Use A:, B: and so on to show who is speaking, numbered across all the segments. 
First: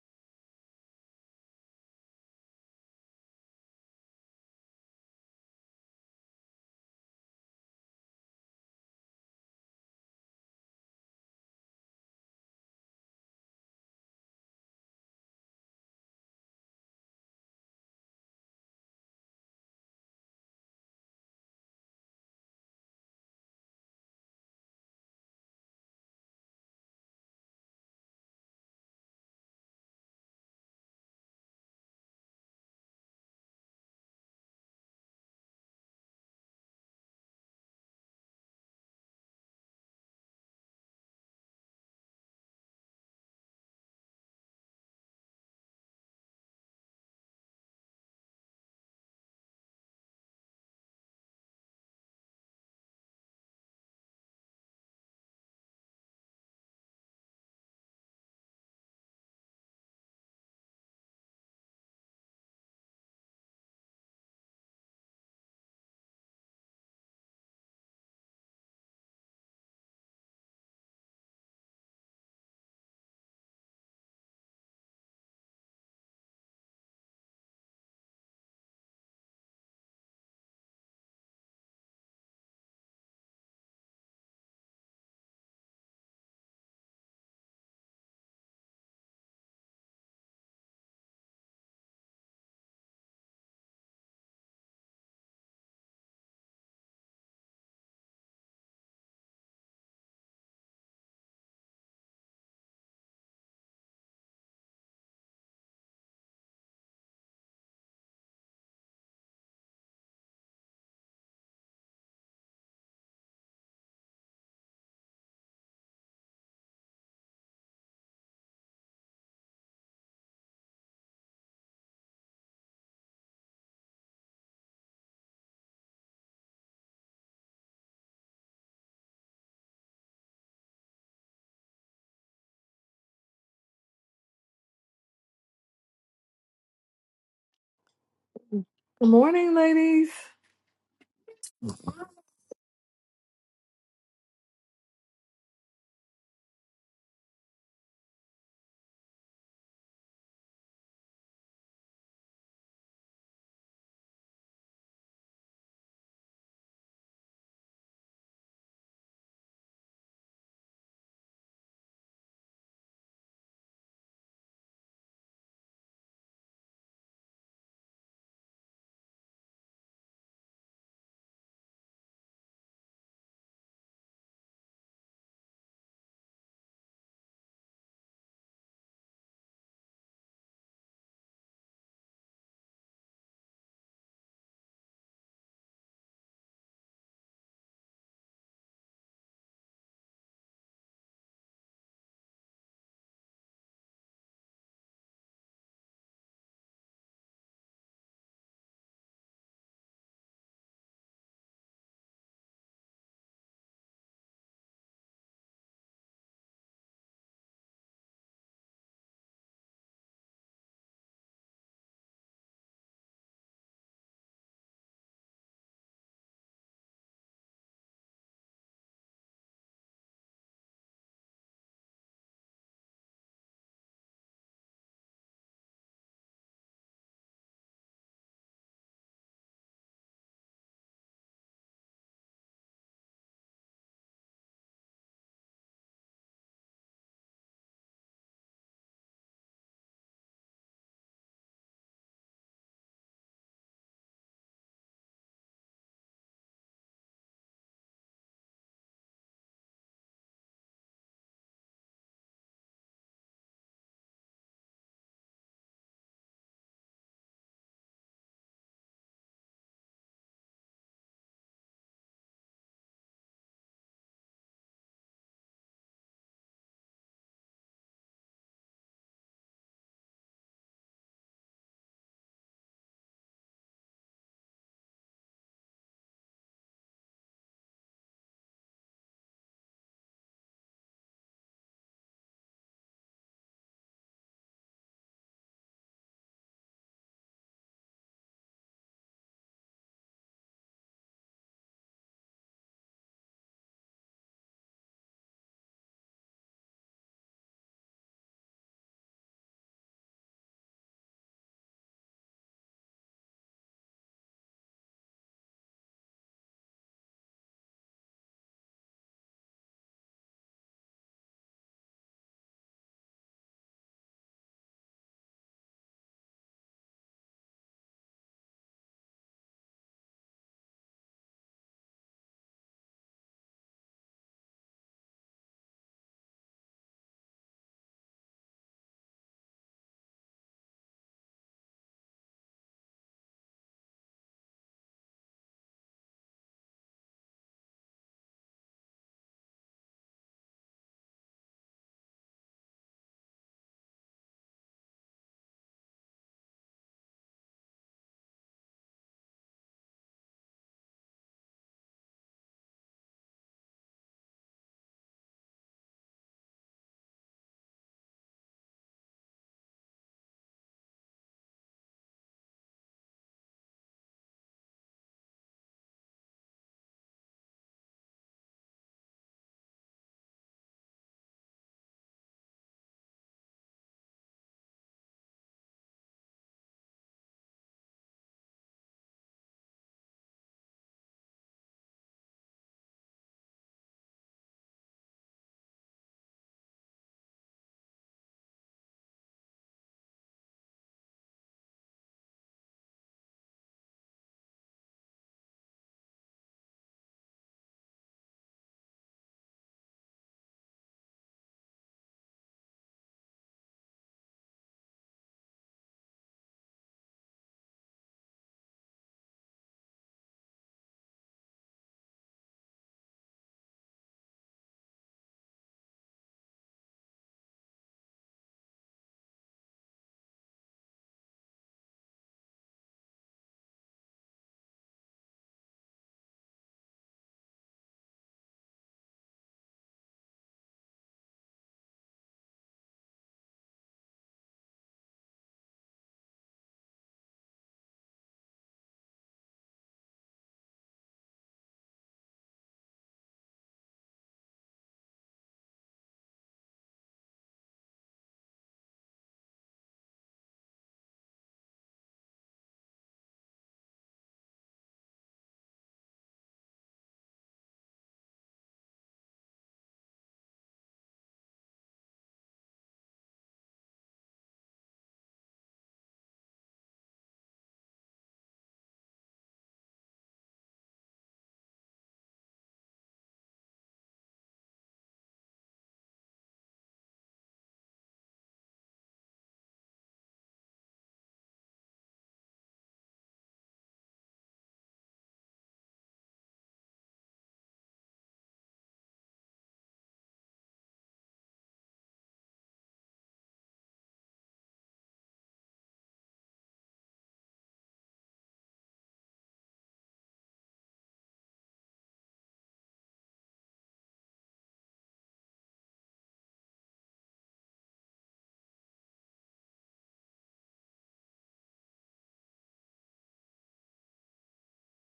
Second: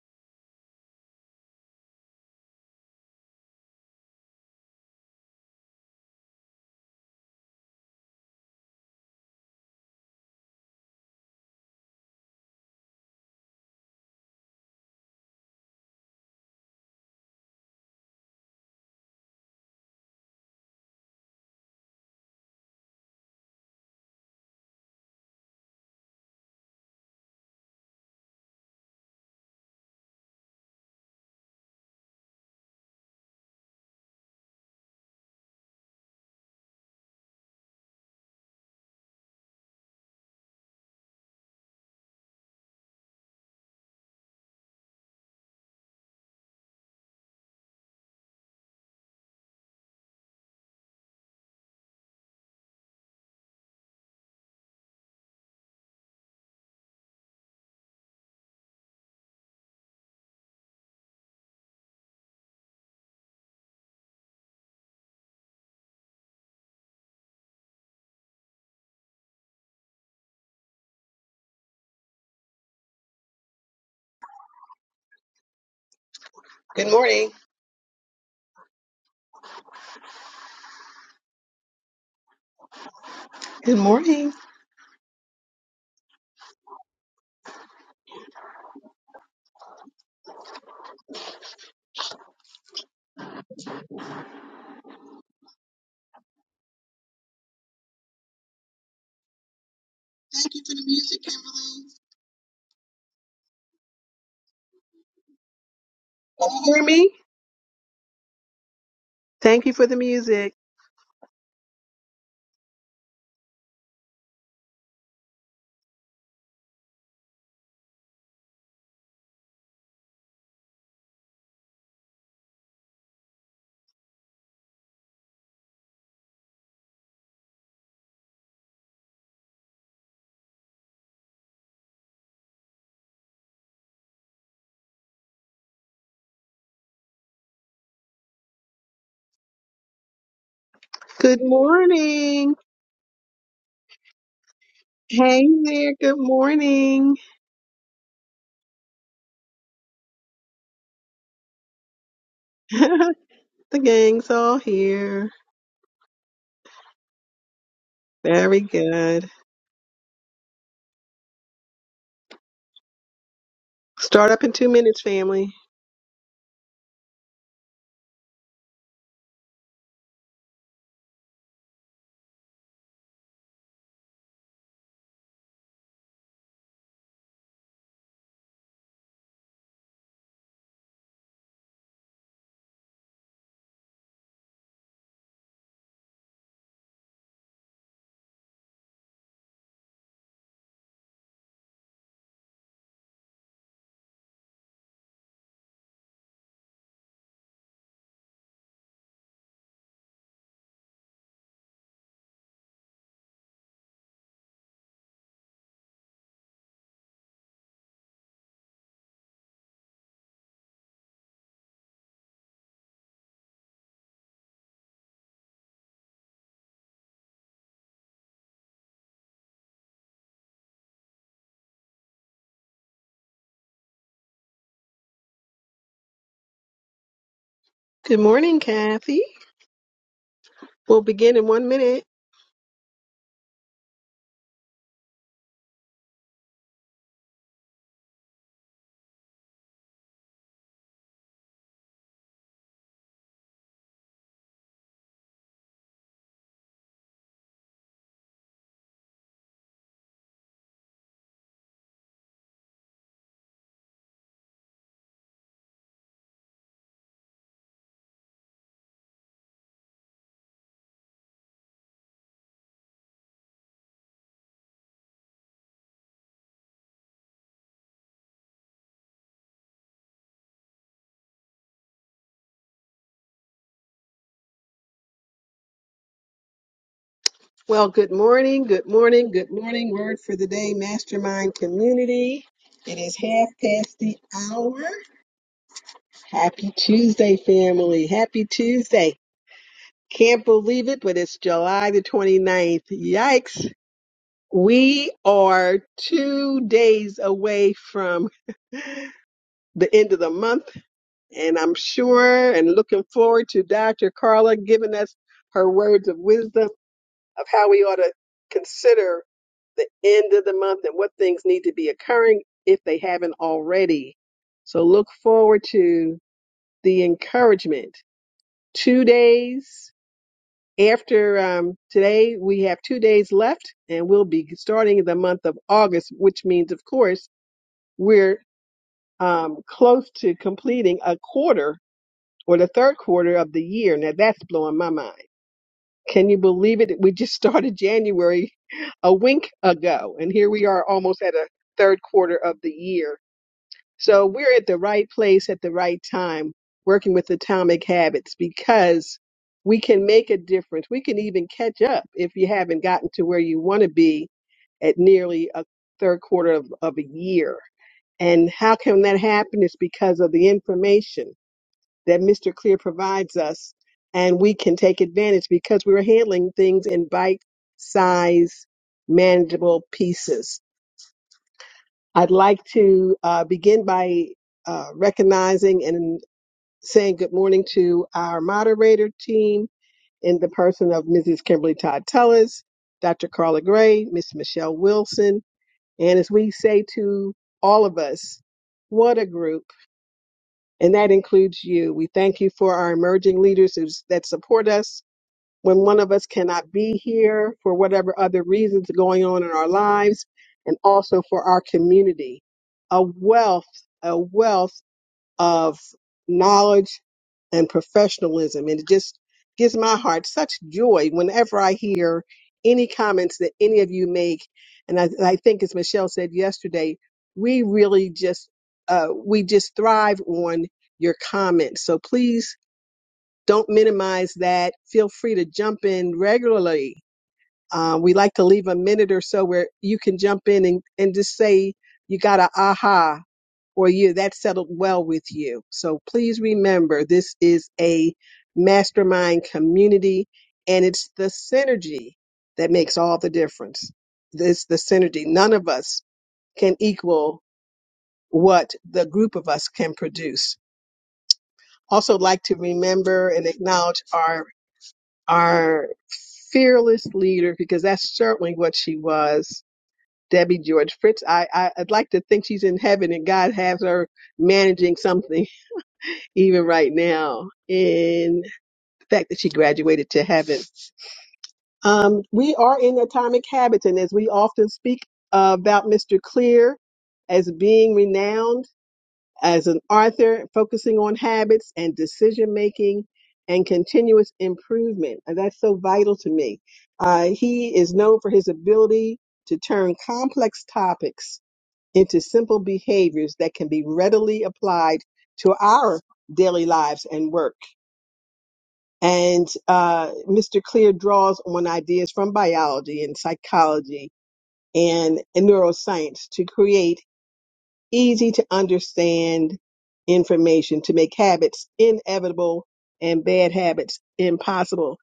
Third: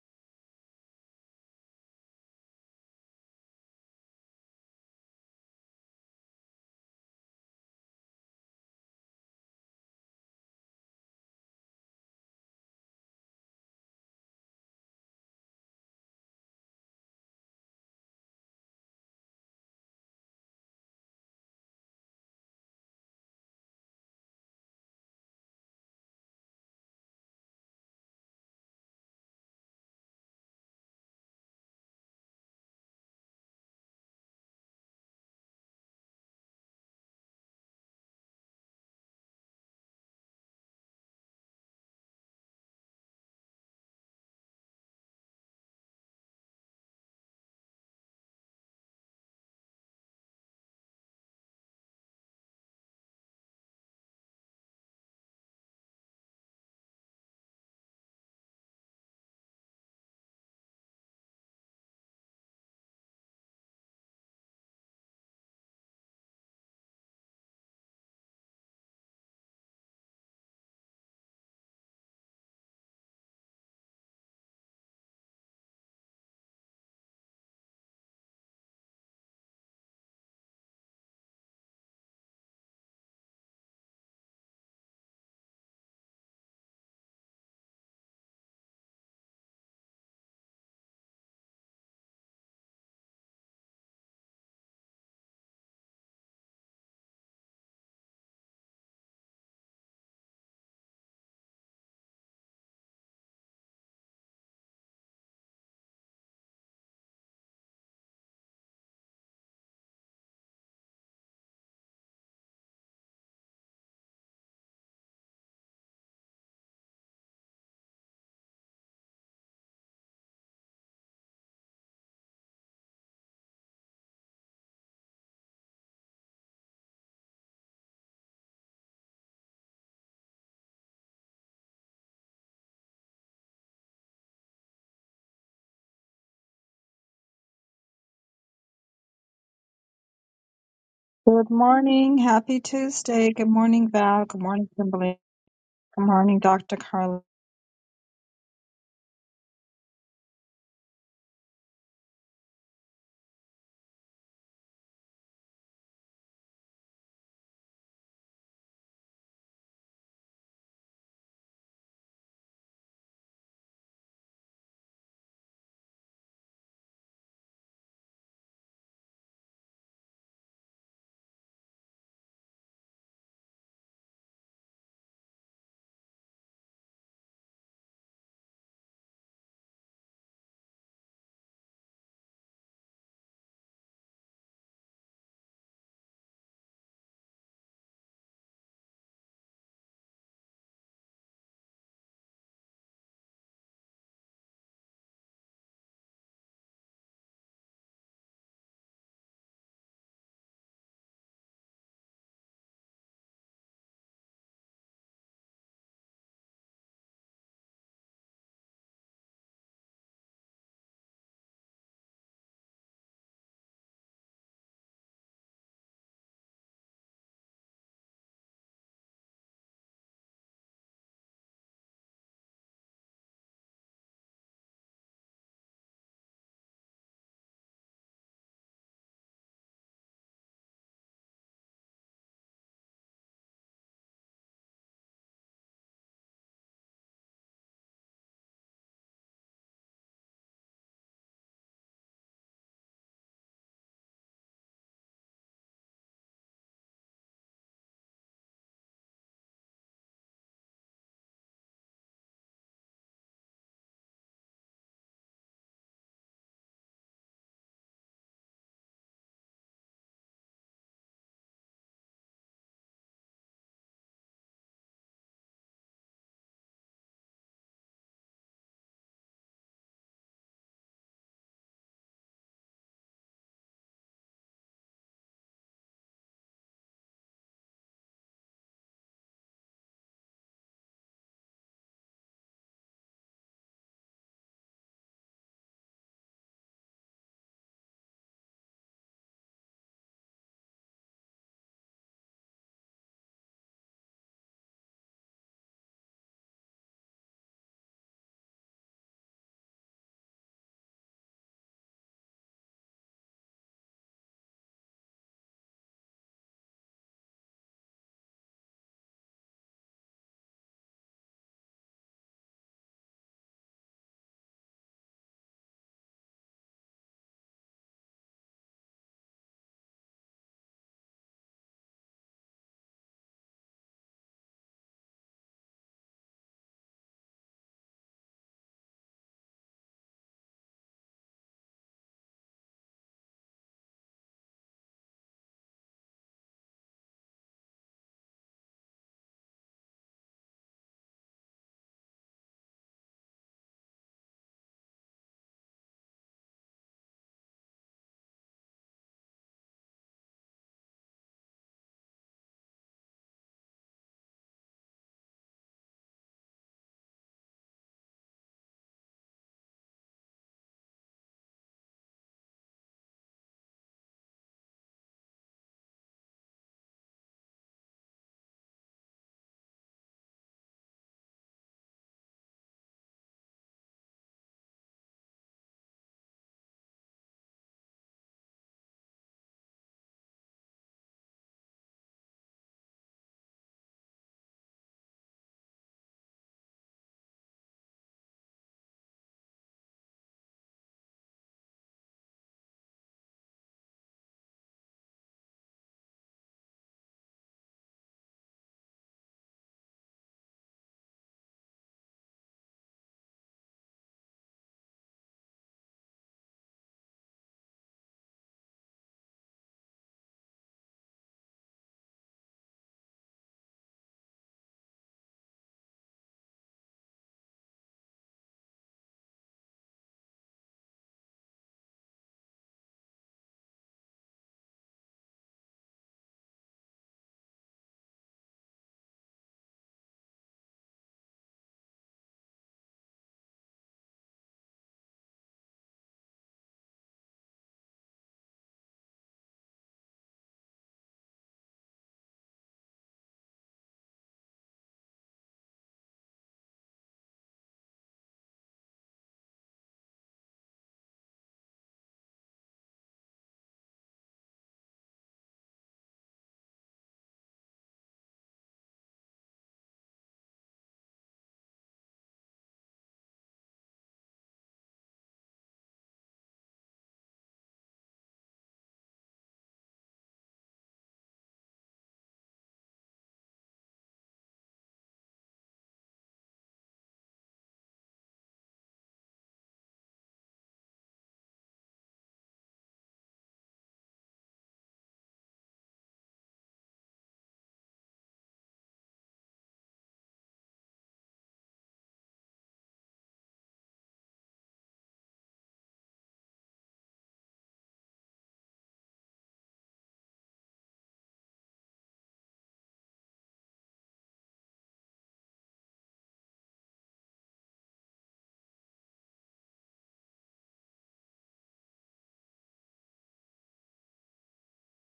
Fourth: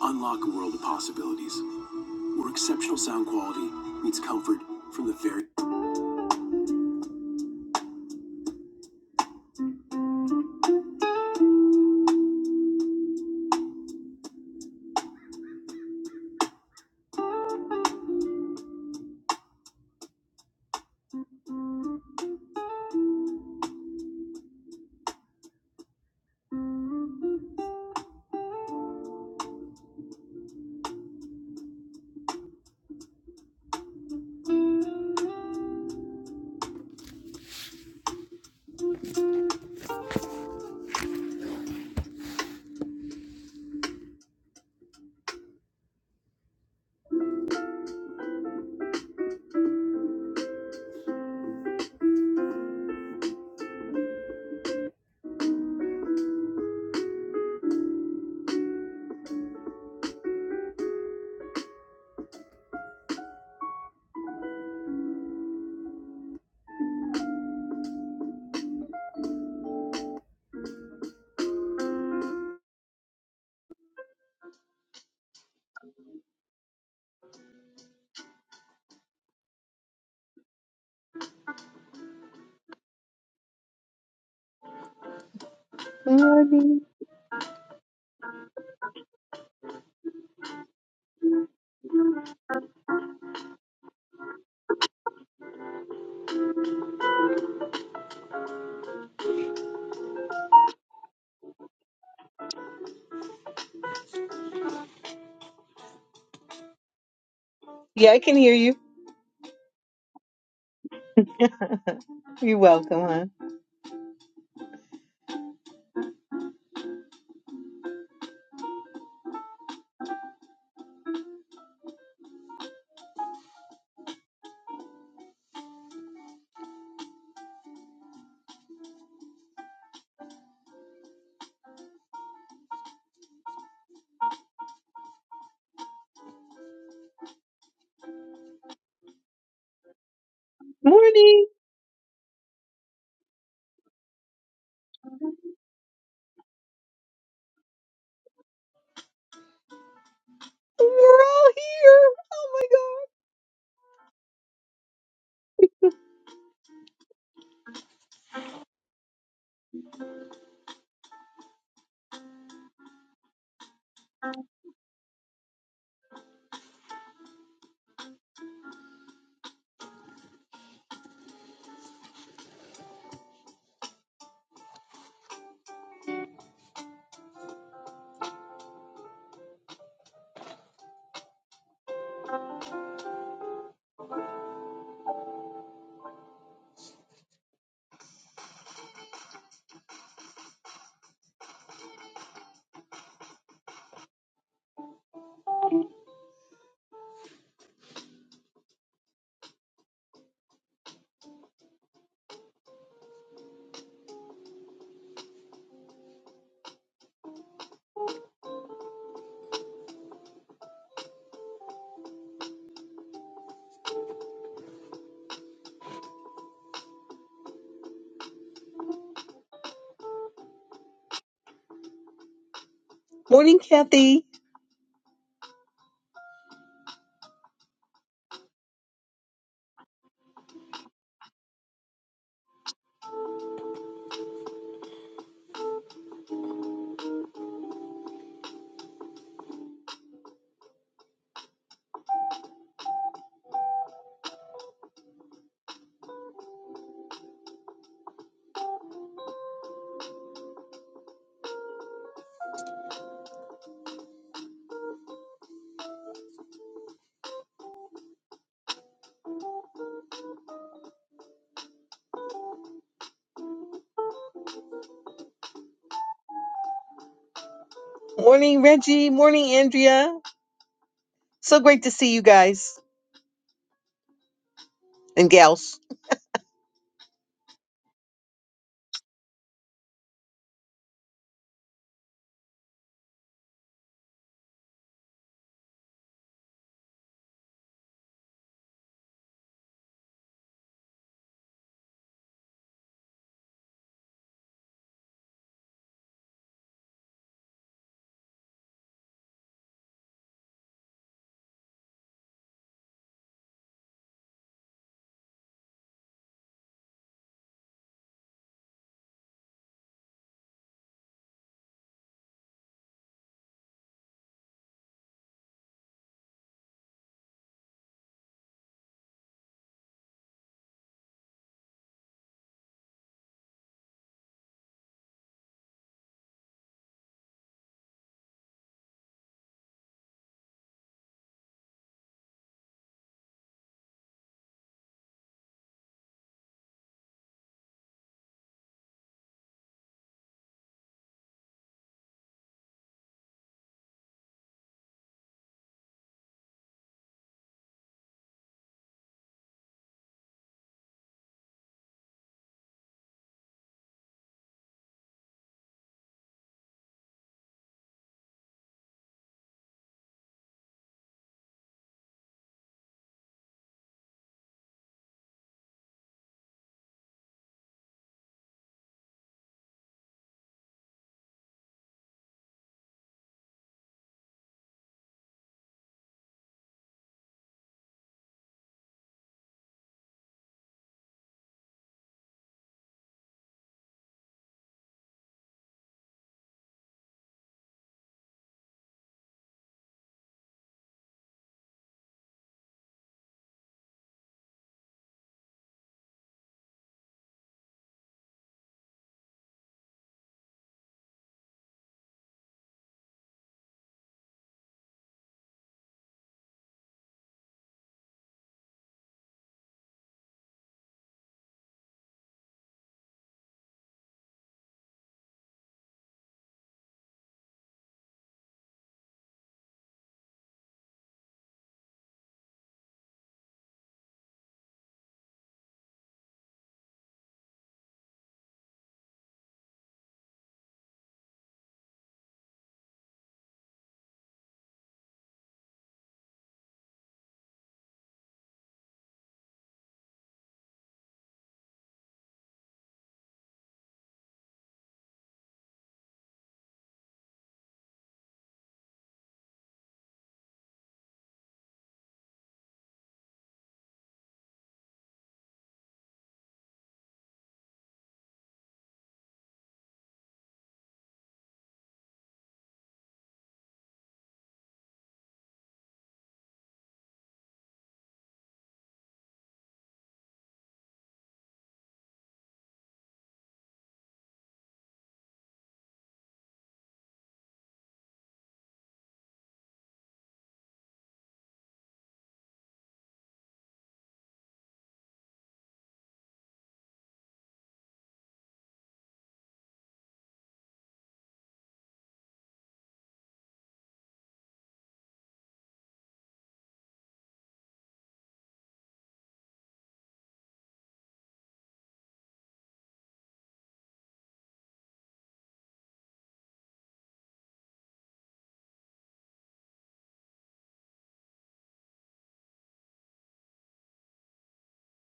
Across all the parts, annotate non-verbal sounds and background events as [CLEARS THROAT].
A: Unlock a world of possibilities where exceptional sound quality meets comfort from the very
B: Good morning. Good morning. Can
A: morning.
B: you hear me?
A: Yeah, I can hear you.
B: Thank you for the music.
A: [LAUGHS] You're welcome, huh?
C: Good morning, ladies.
B: Good
A: Morning.
D: Good morning.
B: morning.
D: Happy Tuesday. Good morning, Val. Good morning, Kimberly.
B: Hey there.
D: Good
B: Good
D: morning, Dr.
B: morning.
D: Carla.
A: We're all here. Oh my
B: [LAUGHS]
A: God.
B: the gang's all here. Very good. Start up in two minutes, family.
A: Morning, Kathy.
B: Good morning, Kathy. We'll begin in one minute.
A: Morning, Reggie. Morning, Andrea. So great to see you guys and gals.
B: Well, good morning. Good morning. Good morning. Word for the day, Mastermind Community. It is half past the hour. Happy Tuesday, family. Happy Tuesday. Can't believe it, but it's July the 29th. Yikes. We are two days away from the end of the month, and I'm sure and looking forward to Dr. Carla giving us her words of wisdom of how we ought to consider the end of the month and what things need to be occurring if they haven't already. So look forward to the encouragement. Two days. After um, today, we have two days left, and we'll be starting the month of August, which means, of course, we're um, close to completing a quarter or the third quarter of the year. Now, that's blowing my mind. Can you believe it? We just started January [LAUGHS] a wink ago, and here we are almost at a third quarter of the year. So we're at the right place at the right time working with atomic habits because we can make a difference. We can even catch up if you haven't gotten to where you want to be at nearly a third quarter of, of a year. And how can that happen? It's because of the information that Mr. Clear provides us and we can take advantage because we're handling things in bite size manageable pieces. I'd like to uh, begin by uh, recognizing and saying good morning to our moderator team in the person of Mrs. Kimberly Todd Tellis, Dr. Carla Gray, Miss Michelle Wilson, and as we say to all of us, what a group, and that includes you. We thank you for our emerging leaders who's, that support us when one of us cannot be here for whatever other reasons going on in our lives and also for our community. A wealth, a wealth of knowledge and professionalism. And it just gives my heart such joy whenever I hear any comments that any of you make. And I, and I think as Michelle said yesterday, we really just, uh, we just thrive on your comments. So please don't minimize that. Feel free to jump in regularly. Uh, we like to leave a minute or so where you can jump in and, and just say you got a aha or you that settled well with you. So please remember this is a mastermind community and it's the synergy that makes all the difference. It's the synergy. None of us can equal what the group of us can produce. Also like to remember and acknowledge our our fearless leader, because that's certainly what she was, Debbie George Fritz. I, I, I'd like to think she's in heaven and God has her managing something [LAUGHS] even right now in the fact that she graduated to heaven. Um, we are in Atomic Habits, and as we often speak about Mr. Clear as being renowned, as an author, focusing on habits and decision making and continuous improvement. And that's so vital to me. Uh, he is known for his ability to turn complex topics into simple behaviors that can be readily applied to our daily lives and work. And uh, Mr. Clear draws on ideas from biology and psychology and, and neuroscience to create easy to understand information to make habits inevitable and bad habits impossible.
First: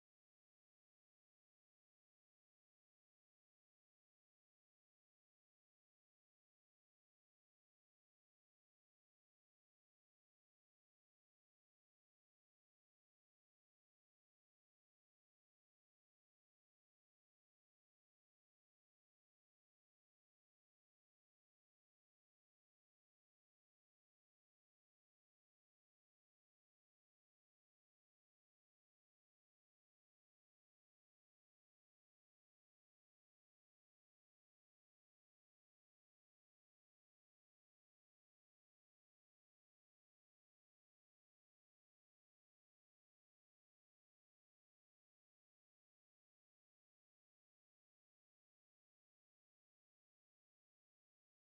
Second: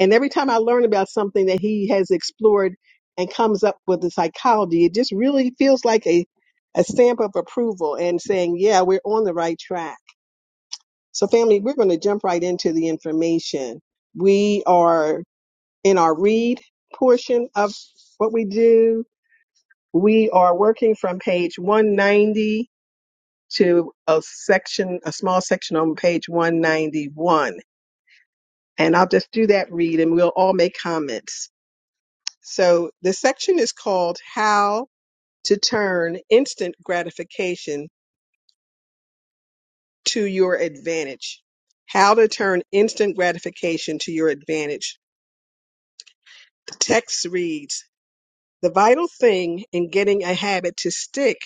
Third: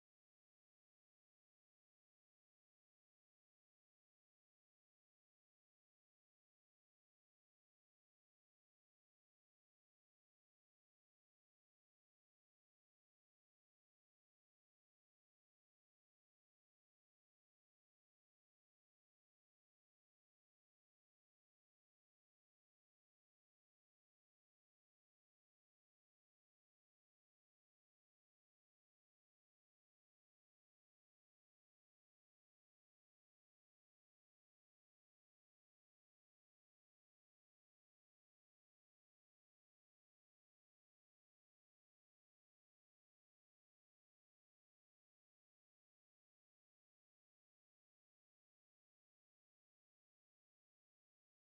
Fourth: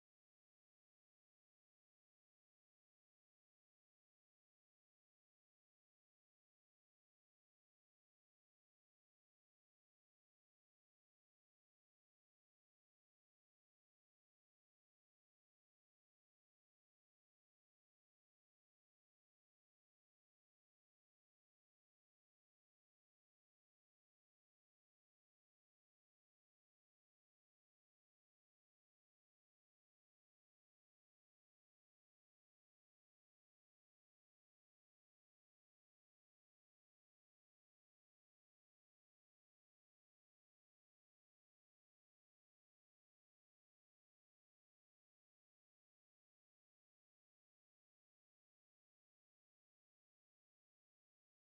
B: And every time I learn about something that he has explored and comes up with the psychology, it just really feels like a, a stamp of approval and saying, yeah, we're on the right track. So, family, we're going to jump right into the information. We are in our read portion of what we do. We are working from page 190 to a section, a small section on page 191. And I'll just do that read and we'll all make comments. So the section is called How to Turn Instant Gratification to Your Advantage. How to Turn Instant Gratification to Your Advantage. The text reads The vital thing in getting a habit to stick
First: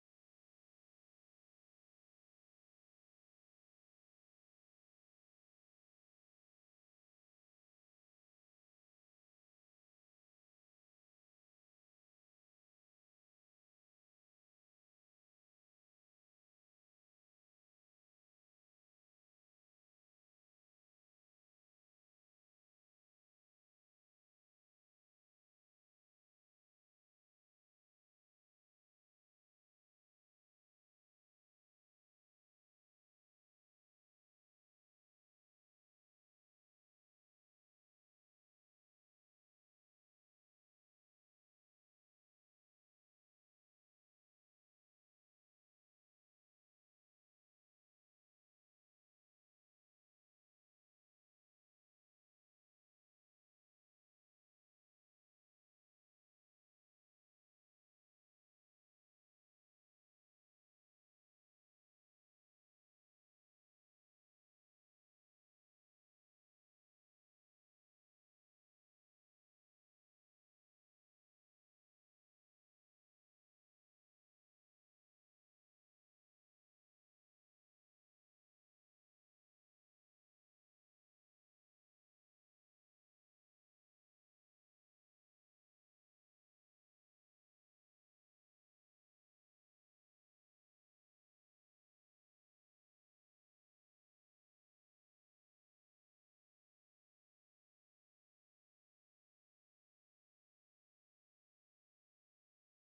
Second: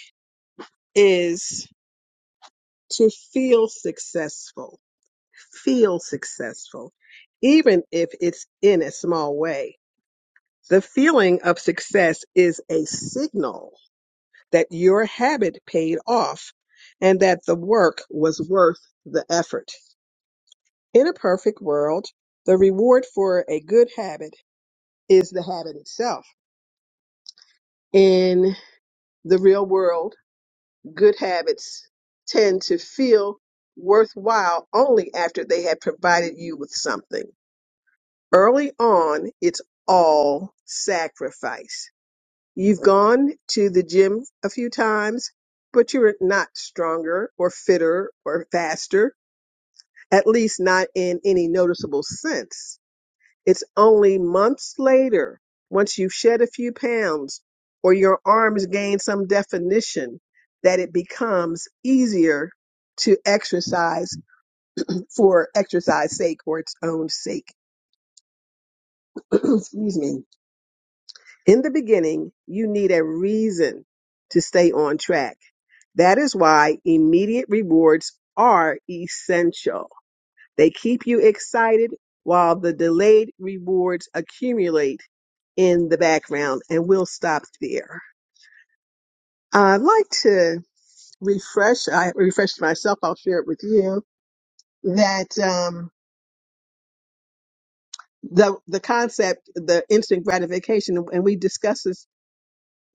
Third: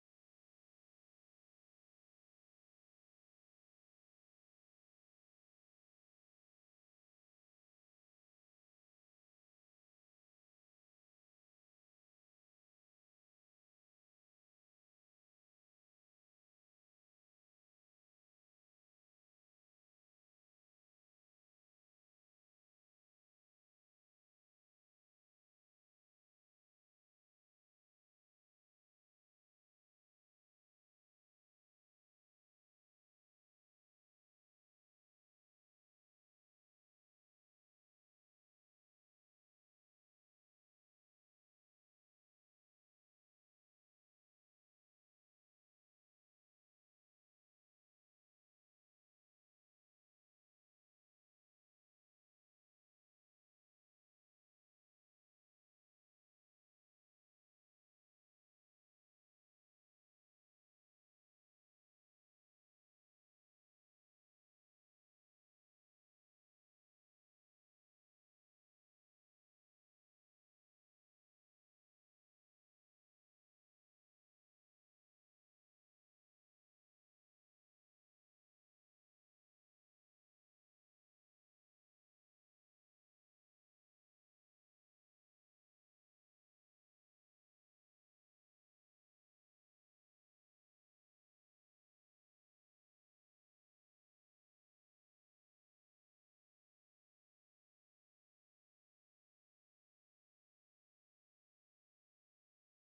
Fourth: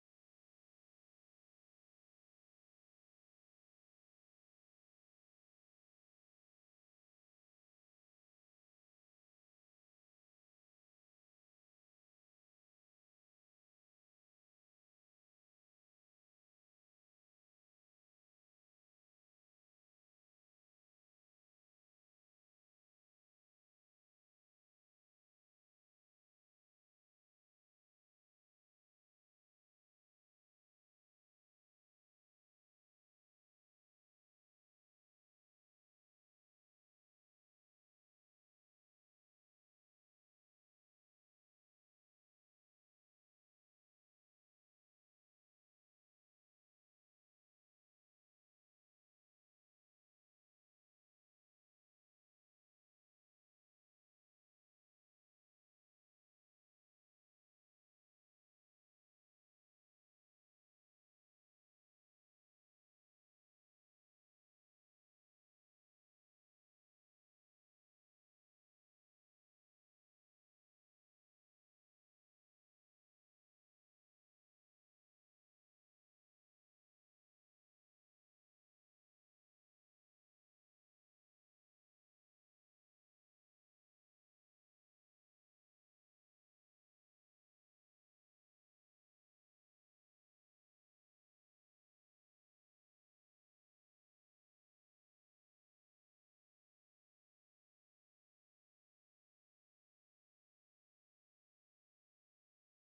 B: is to feel successful feel successful, even if it's in a small way. The feeling of success is a signal that your habit paid off and that the work was worth the effort. In a perfect world, the reward for a good habit is the habit itself. In the real world, good habits tend to feel worthwhile only after they have provided you with something. Early on, it's all sacrifice. You've gone to the gym a few times, but you're not stronger or fitter or faster, at least not in any noticeable sense. It's only months later, once you've shed a few pounds or your arms gain some definition, that it becomes easier to exercise for exercise sake or its own sake. [CLEARS THROAT] Excuse me In the beginning, you need a reason to stay on track. That is why immediate rewards are essential. They keep you excited while the delayed rewards accumulate in the background, and we'll stop there. I'd like to refresh. I refreshed myself. I'll share it with you that um, the the concept, the instant gratification, and we discussed this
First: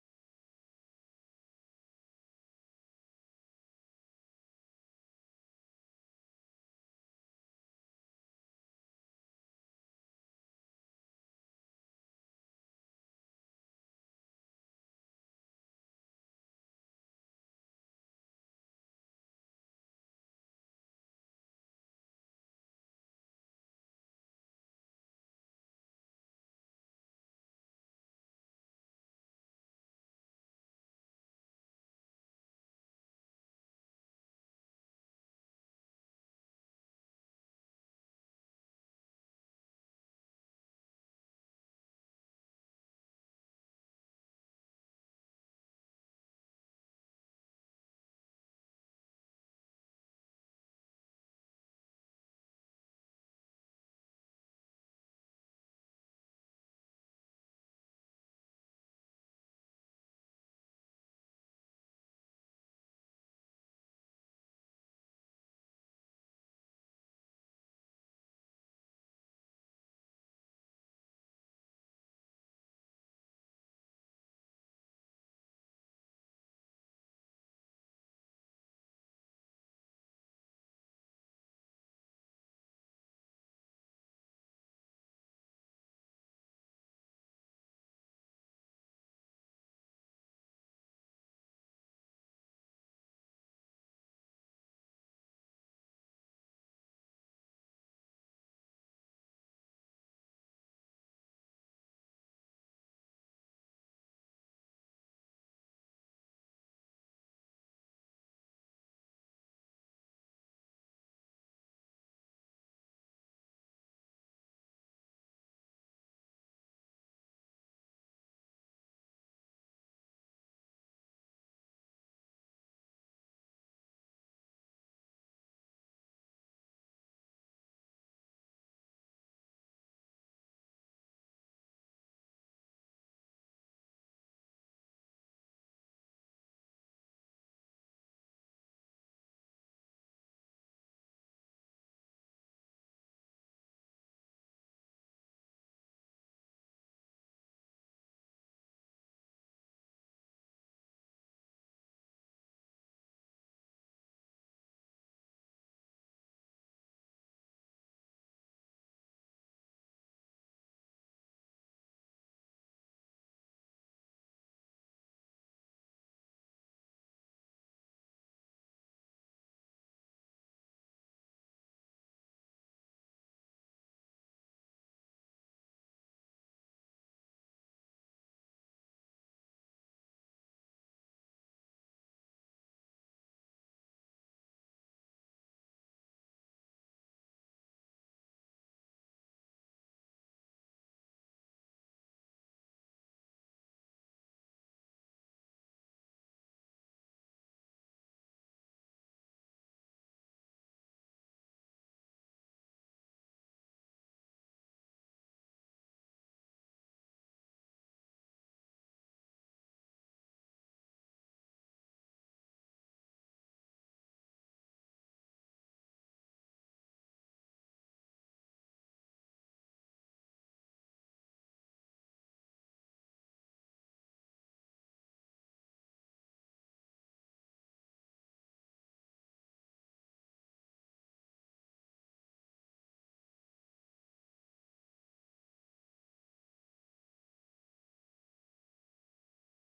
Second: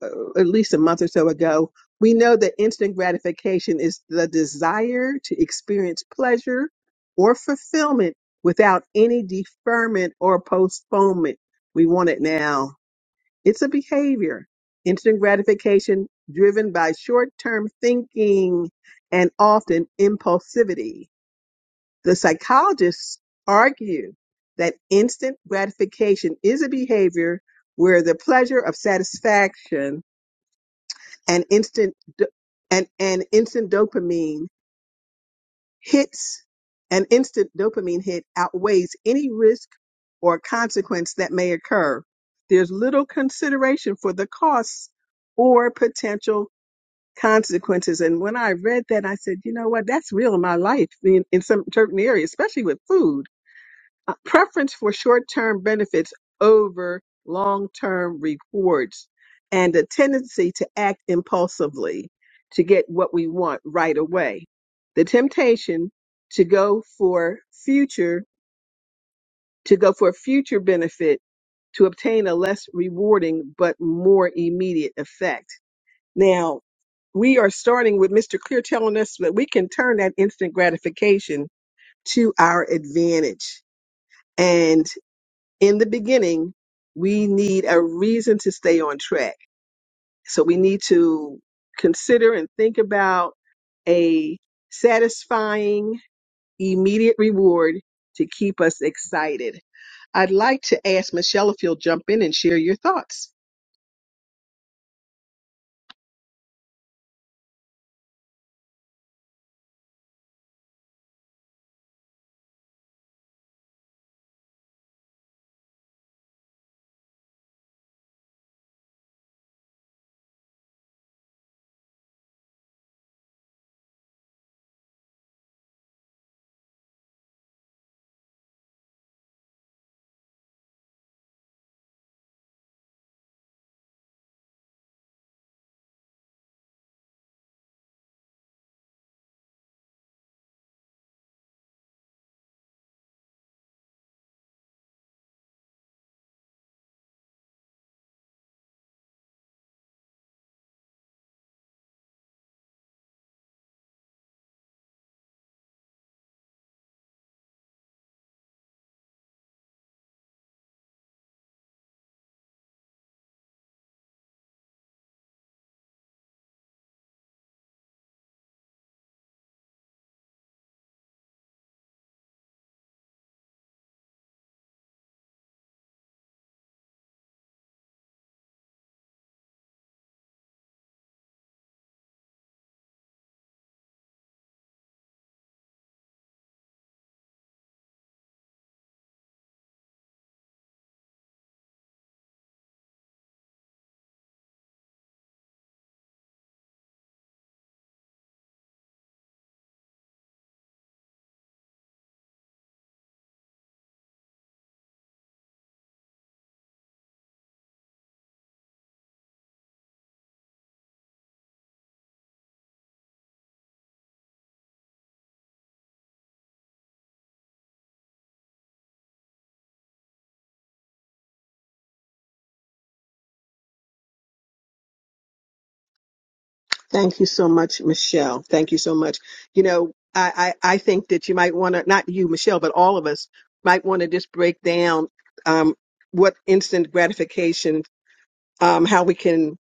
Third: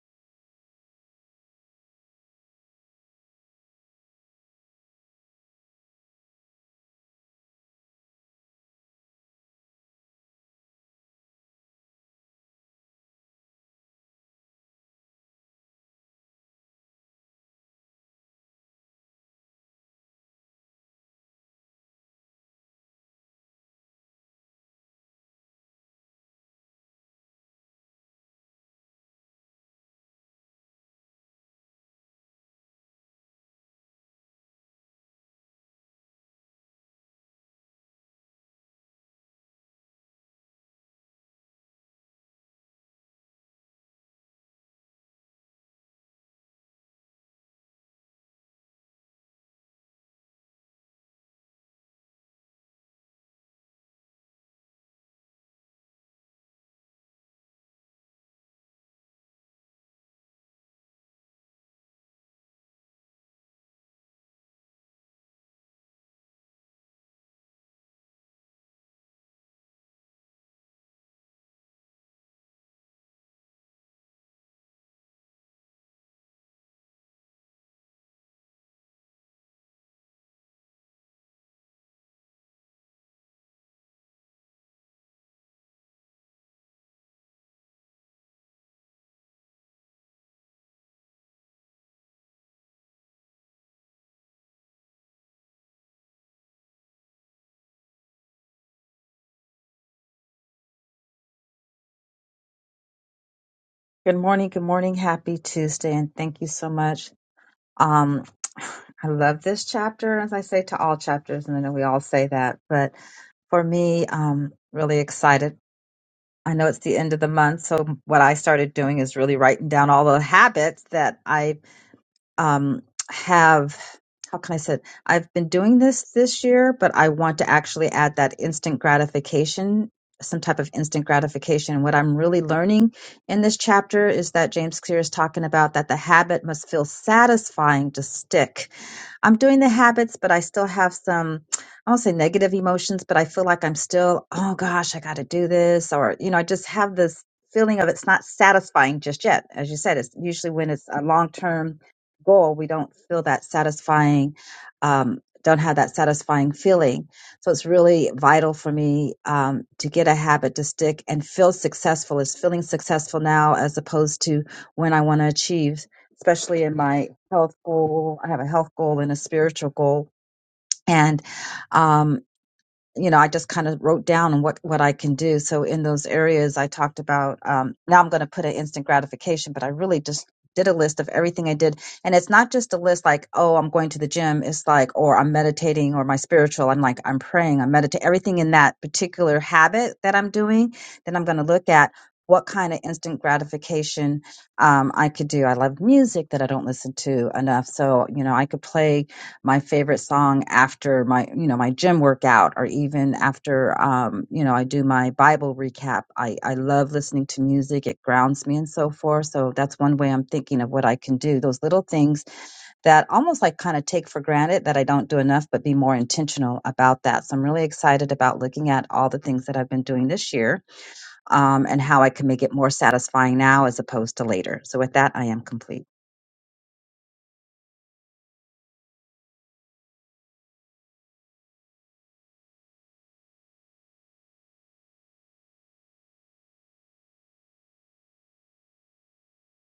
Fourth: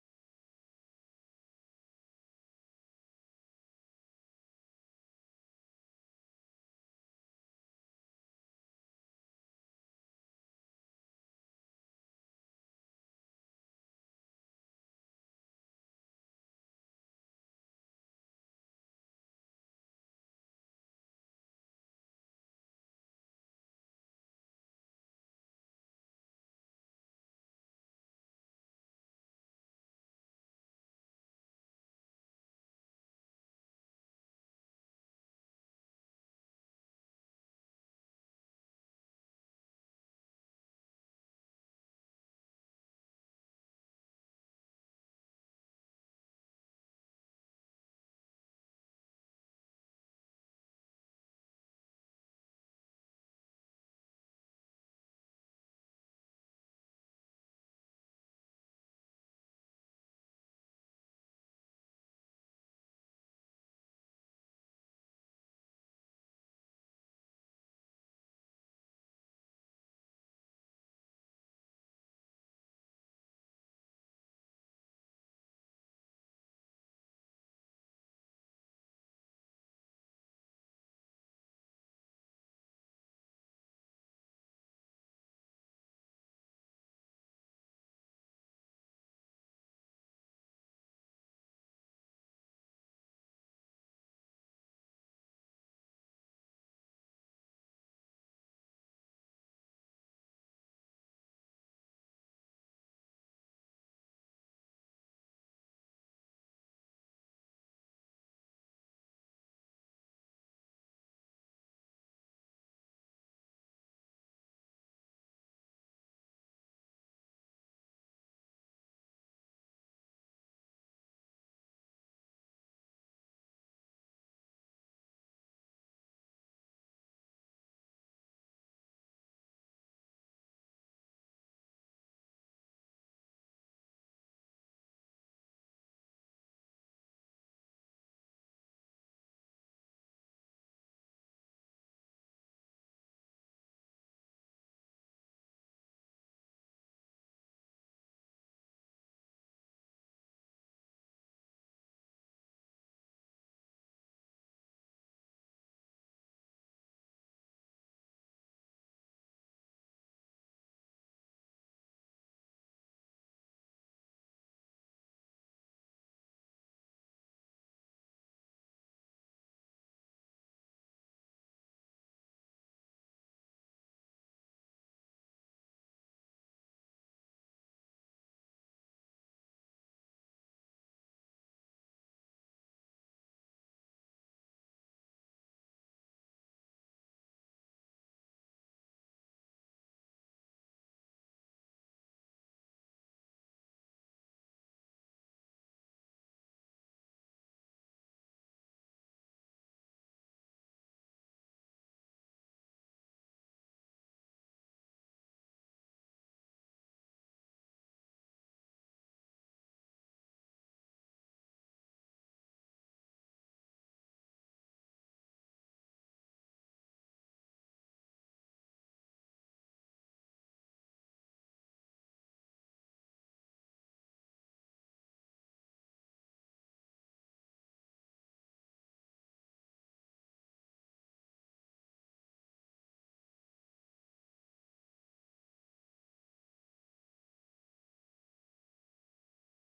B: uh, at least a month or so ago. We know that instant gratification is the desire to experience pleasure or fulfillment without any deferment or postponement. We want it now. It's a behavior. Instant gratification driven by short term thinking and often impulsivity. The psychologists argue that instant gratification is a behavior where the pleasure of satisfaction an instant do- an, an instant dopamine hits an instant dopamine hit outweighs any risk or consequence that may occur there's little consideration for the costs or potential consequences and when i read that i said you know what that's real in my life in, in some certain areas especially with food a preference for short-term benefits over long-term rewards and a tendency to act impulsively to get what we want right away the temptation to go for future to go for future benefit to obtain a less rewarding but more immediate effect now we are starting with mr clear telling us that we can turn that instant gratification to our advantage and in the beginning, we need a reason to stay on track. So we need to consider and think about a satisfying immediate reward to keep us excited. I'd like to ask Michelle if you'll jump in and share your thoughts.
D: Good morning. Good morning. Happy Tuesday. And thank you so much. Um, I love this chapter, as I say to all chapters, and I know we all say that, but for me, um, really excited. I know it's the end of the month, so what I started doing is really writing down all the habits that I um, have how can I say it? I've been doing this this year, but I want to actually add that instant gratification, some type of instant gratification. What I'm really learning in this chapter is that James Clear is talking about that the habit must feel satisfying to stick. I'm doing the habits, but I still have some, I won't say negative emotions, but I feel like I'm still, oh gosh, I got to do this. Or, you know, I just have this feeling of it's not satisfying just yet. As you said, it's usually when it's a long term goal, we don't feel that satisfying, um, don't have that satisfying feeling. So it's really vital for me um, to get a habit to stick and feel successful. Is feeling successful now as opposed to when I want to achieve, especially in my health goal. I have a health goal and a spiritual goal, and um, you know, I just kind of wrote down what what I can do. So in those areas, I talked about. Um, now I'm going to put an instant gratification, but I really just did a list of everything I did, and it's not just a list like, oh, I'm going to the gym. It's like, or I'm meditating, or my spiritual. I'm like, I'm praying, I'm meditating. Everything in that particular habit that I'm doing, then I'm going to look at what kind of instant gratification um, I could do. I love music that I don't listen to enough, so you know, I could play my favorite song after my you know my gym workout or even after um you know I do my bible recap I I love listening to music it grounds me and so forth so that's one way I'm thinking of what I can do those little things that almost like kind of take for granted that I don't do enough but be more intentional about that so I'm really excited about looking at all the things that I've been doing this year um and how I can make it more satisfying now as opposed to later so with that I am complete
B: Thank you so much, Michelle. Thank you so much. You know, I, I, I think that you might want to, not you, Michelle, but all of us might want to just break down um, what instant gratification, um, how we can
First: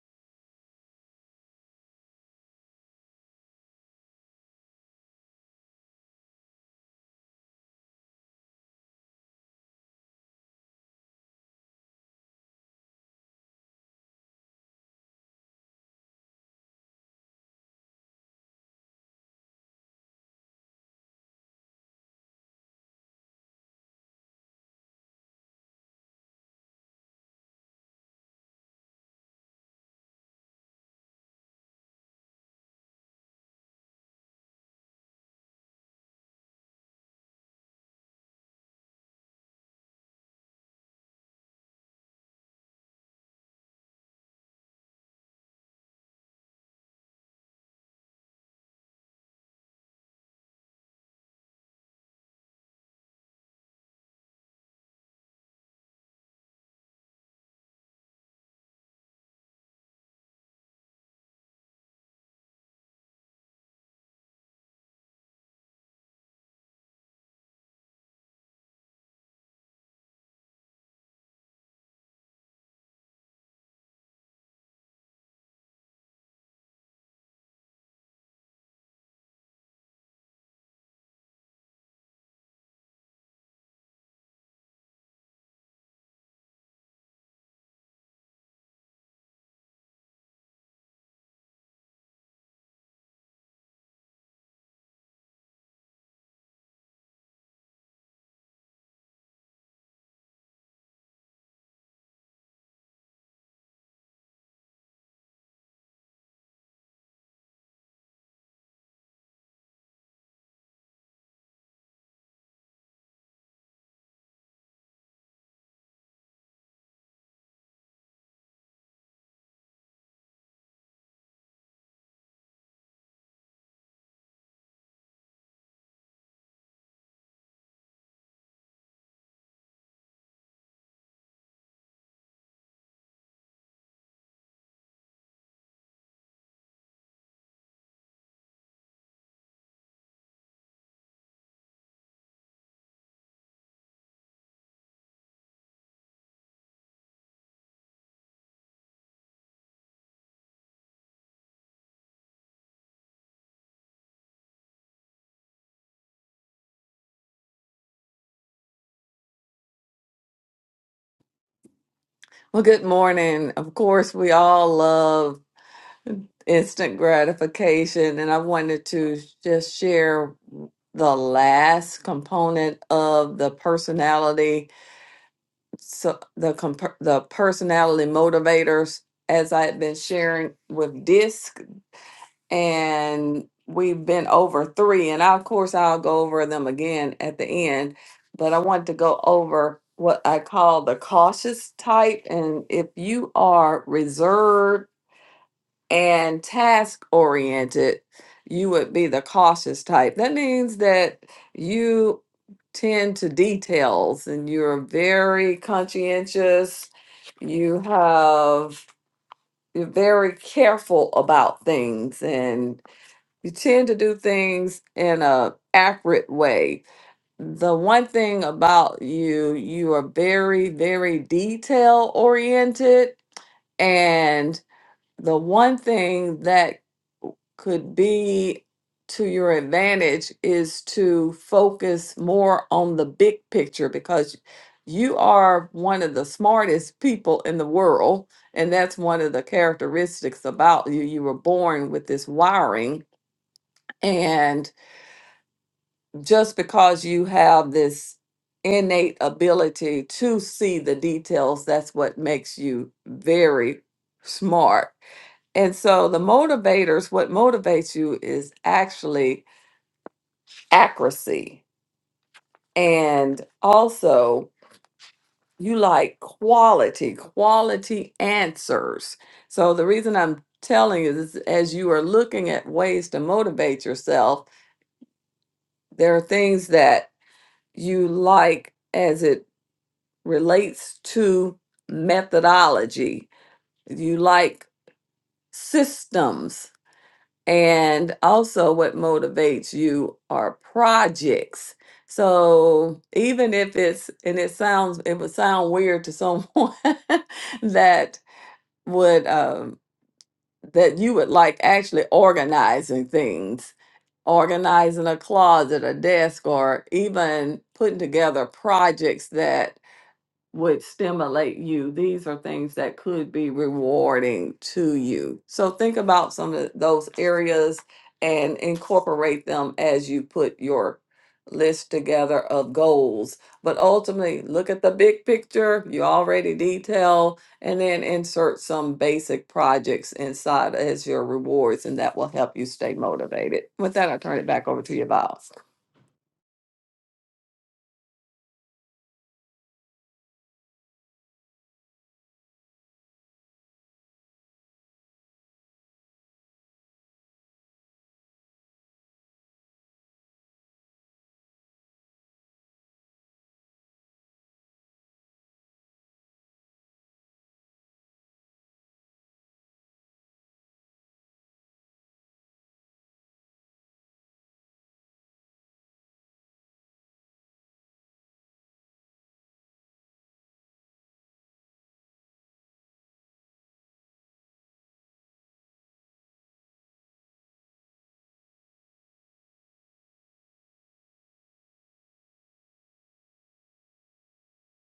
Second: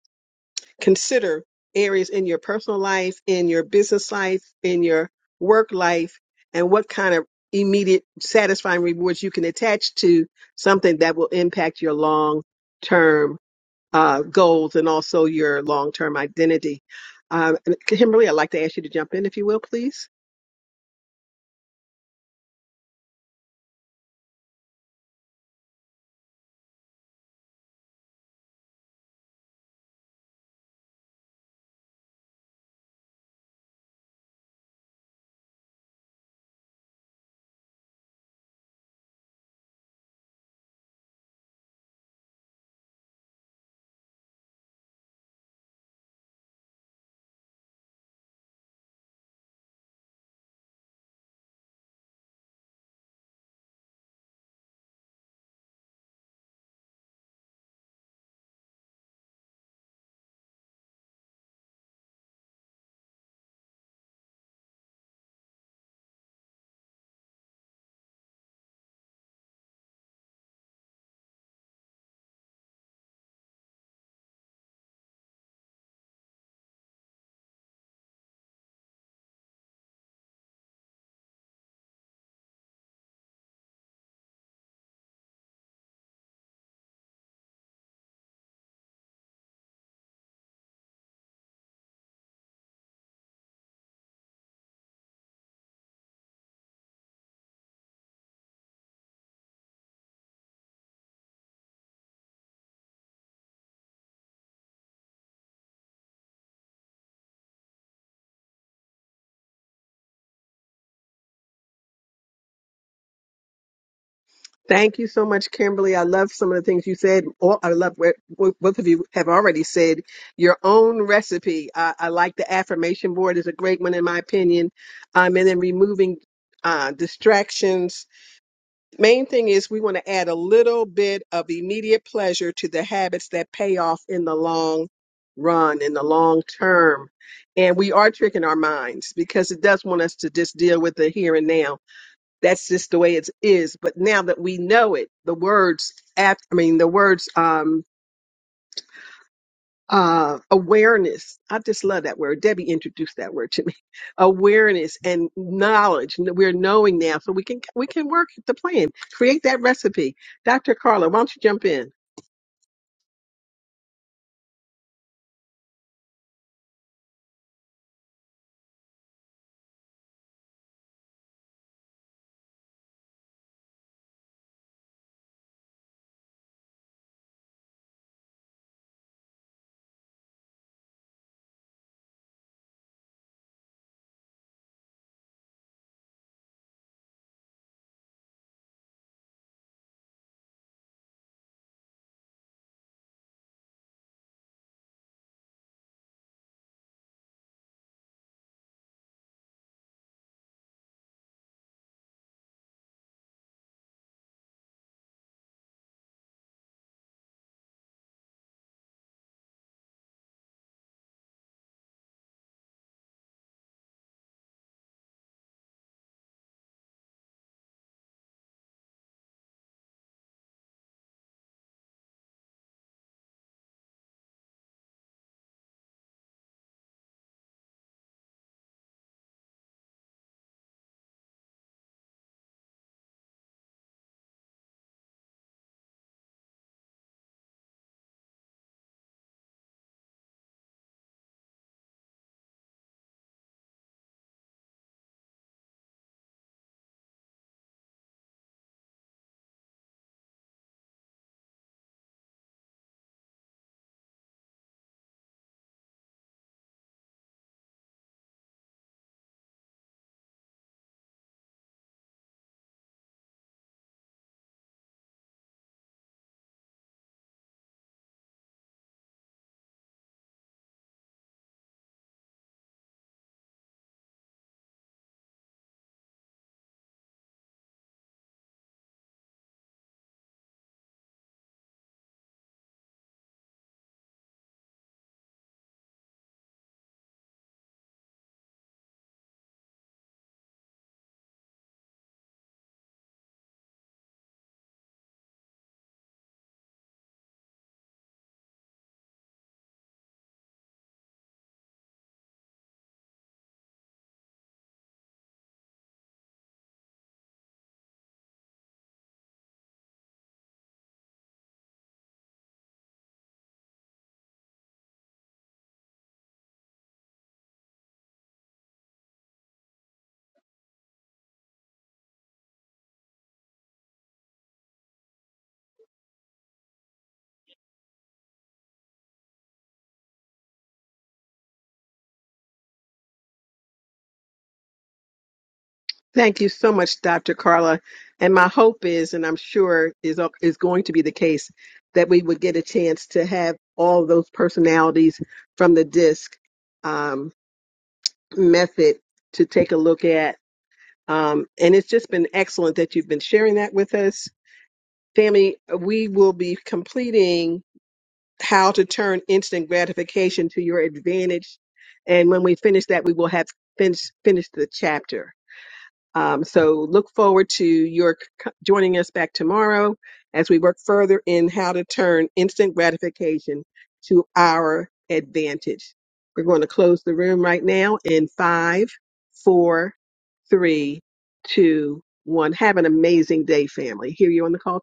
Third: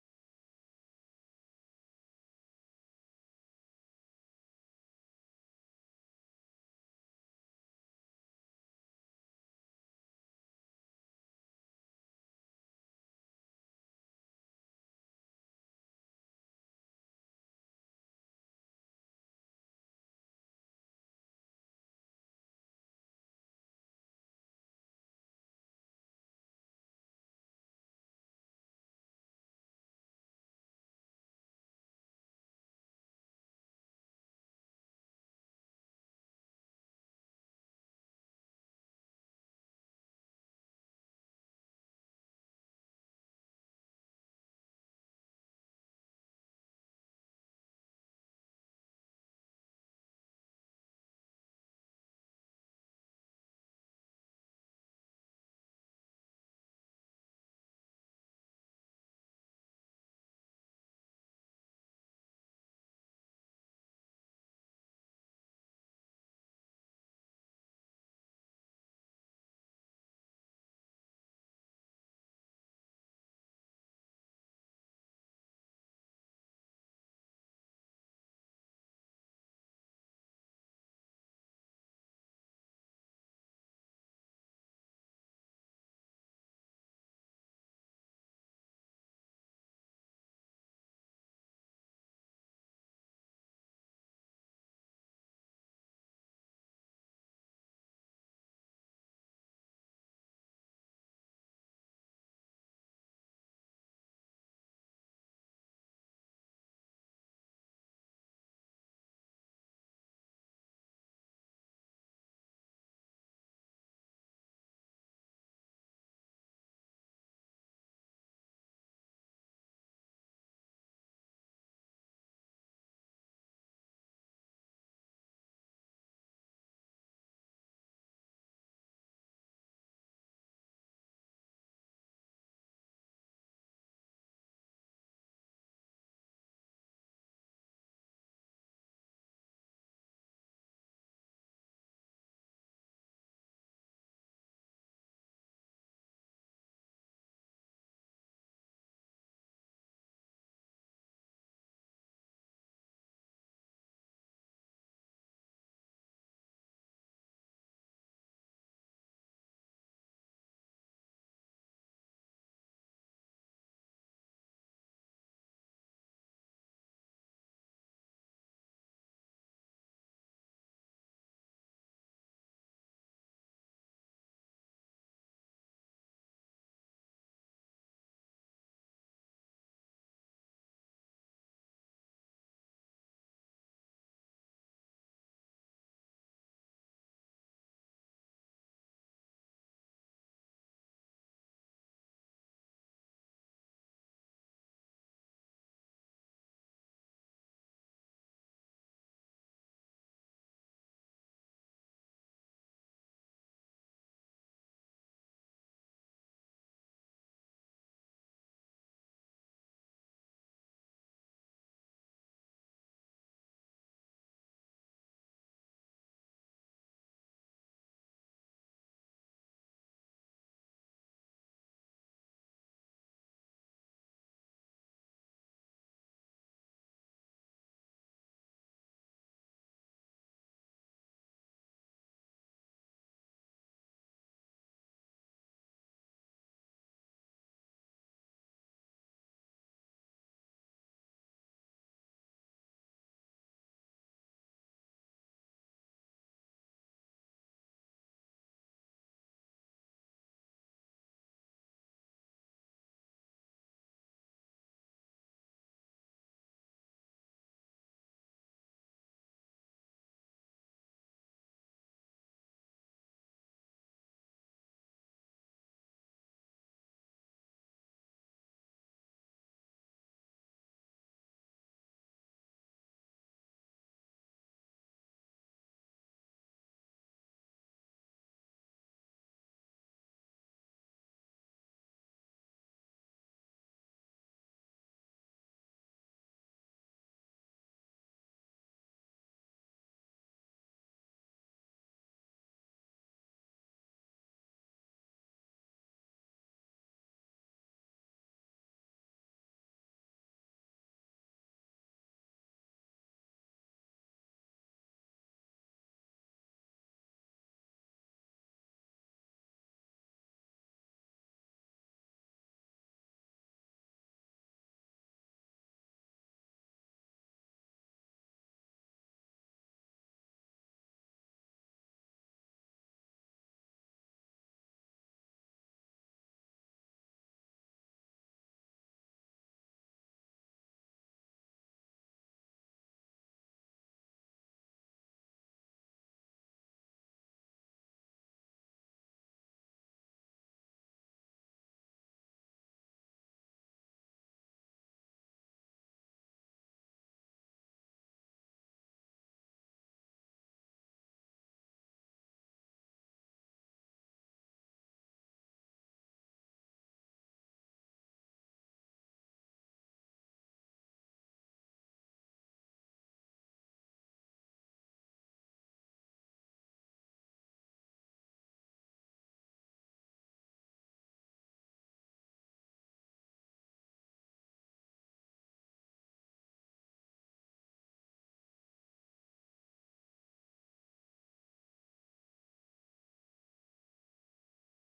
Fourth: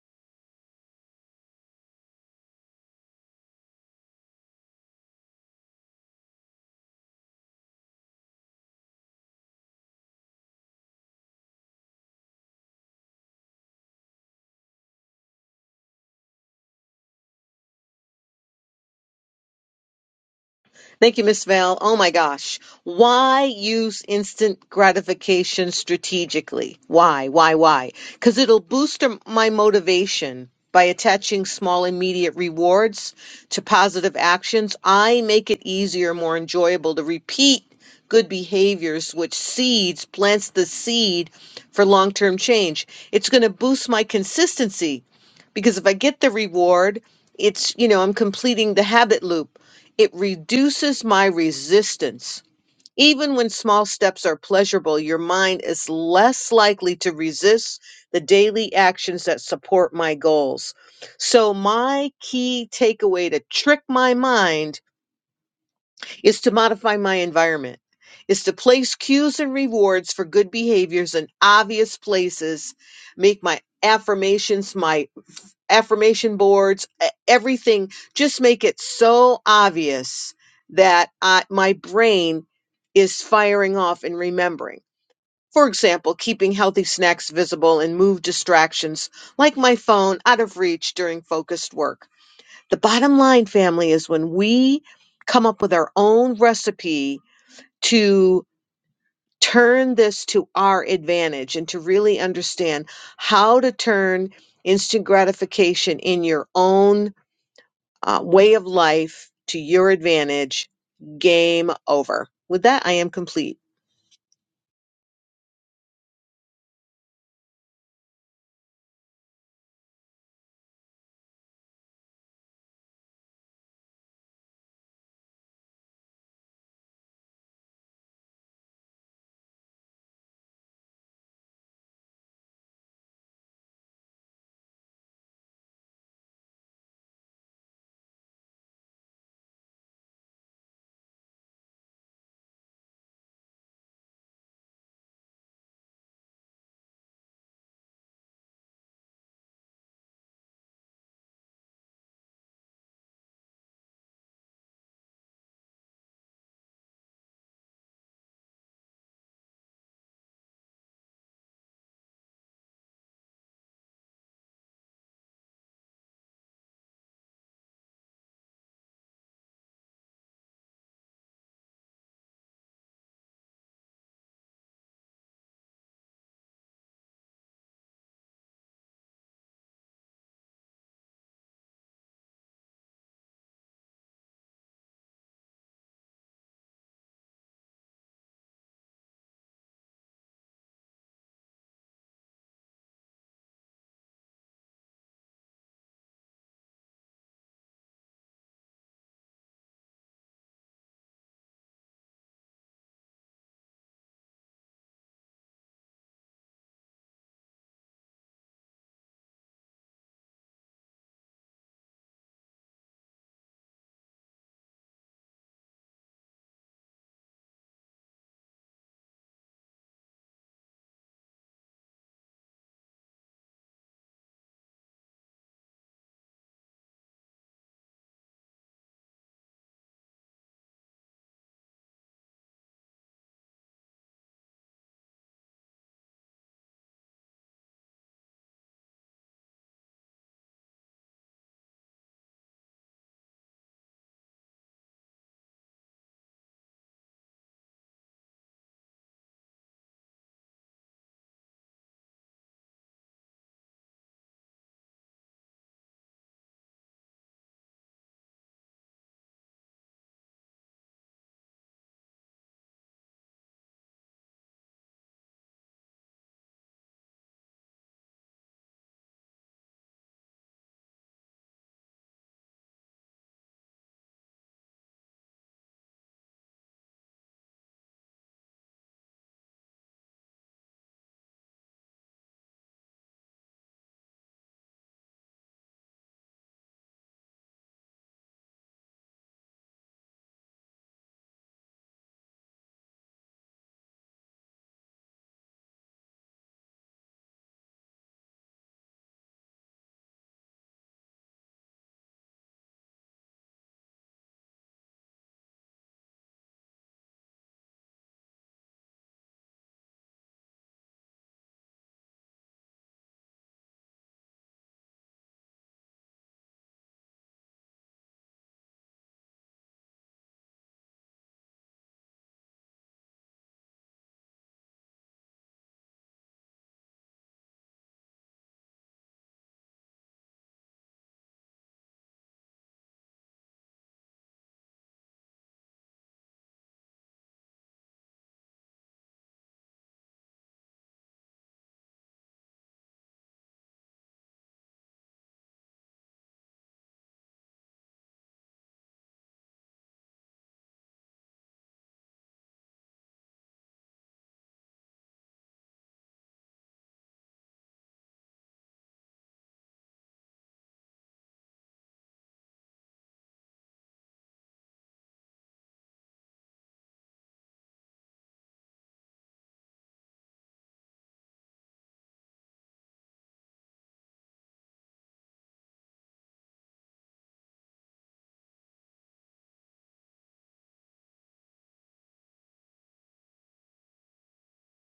B: consider areas in your personal life, in your business life, in your work life, and what kind of immediate satisfying rewards you can attach to something that will impact your long term uh, goals and also your long term identity. Uh, Kimberly, I'd like to ask you to jump in if you will, please.
A: Thank you, Miss Val. Oh my gosh. Why use instant gratification strategically? Why, why, why? Because it'll boost my motivation by attaching small immediate rewards to positive actions. I make it easier, more enjoyable to repeat good behaviors, which seeds, plants the seed for long term change. It's going to boost my consistency because if I get the reward, it's, you know, I'm completing the habit loop it reduces my resistance. Even when small steps are pleasurable, your mind is less likely to resist the daily actions that support my goals. So, my key takeaway to trick my mind is to modify my environment, is to place cues and rewards for good behaviors in obvious places, make my affirmations my affirmation boards, e- everything. Just make it so obvious that I, my brain is firing off and remembering. For example, keeping healthy snacks visible and move distractions like my phone out of reach during focused work. The bottom line, family, is when we come up with our own recipe to turn this to our advantage and to really understand how to turn instant gratification in your own uh, way of life to your advantage. Game over. With that, I am complete.
B: Thank you so much, Kimberly. I love some of the things you said. All I love what what both of you have already said. Your own recipe. I, I like the affirmation board is a great one in my opinion. Um, and then removing uh, distractions. Main thing is we want to add a little bit of immediate pleasure to the habits that pay off in the long run, in the long term. And we are tricking our minds because it does want us to just deal with the here and now that's just the way it is. But now that we know it, the words after, I mean, the words, um, uh, awareness. I just love that word. Debbie introduced that word to me. [LAUGHS] Awareness and knowledge. We're knowing now, so we can we can work the plan, create that recipe. Dr. Carla, why don't you jump in?
C: Well, good morning. Of course, we all love instant gratification, and I wanted to just share the last component of the personality, so the comp- the personality motivators, as I had been sharing with DISC. and we've been over three and of course i'll go over them again at the end but i want to go over what i call the cautious type and if you are reserved and task oriented you would be the cautious type that means that you tend to details and you're very conscientious you have you're very careful about things and you tend to do things in a accurate way the one thing about you you are very very detail oriented and the one thing that could be to your advantage is to focus more on the big picture because you are one of the smartest people in the world and that's one of the characteristics about you you were born with this wiring and just because you have this innate ability to see the details, that's what makes you very smart. And so the motivators, what motivates you is actually accuracy. And also, you like quality, quality answers. So the reason I'm telling you is as you are looking at ways to motivate yourself, there are things that you like as it. relates to methodology. You like systems and also what motivates you are projects. So even if it's and it sounds it would sound weird to someone [LAUGHS] that would um that you would like actually organizing things, organizing a closet, a desk, or even putting together projects that would stimulate you. These are things that could be rewarding to you. So think about some of those areas and incorporate them as you put your list together of goals. But ultimately, look at the big picture you already detail and then insert some basic projects inside as your rewards and that will help you stay motivated. With that, I turn it back over to you, Bob.
B: Thank you so much, Dr. Carla. And my hope is, and I'm sure is is going to be the case, that we would get a chance to have all those personalities from the DISC um, method to take a look at. Um, and it's just been excellent that you've been sharing that with us. Tammy, we will be completing how to turn instant gratification to your advantage. And when we finish that, we will have finished finished the chapter. Um, so look forward to your c- joining us back tomorrow as we work further in how to turn instant gratification to our advantage. We're going to close the room right now in five, four, three, two, one. Have an amazing day, family. Hear you on the call.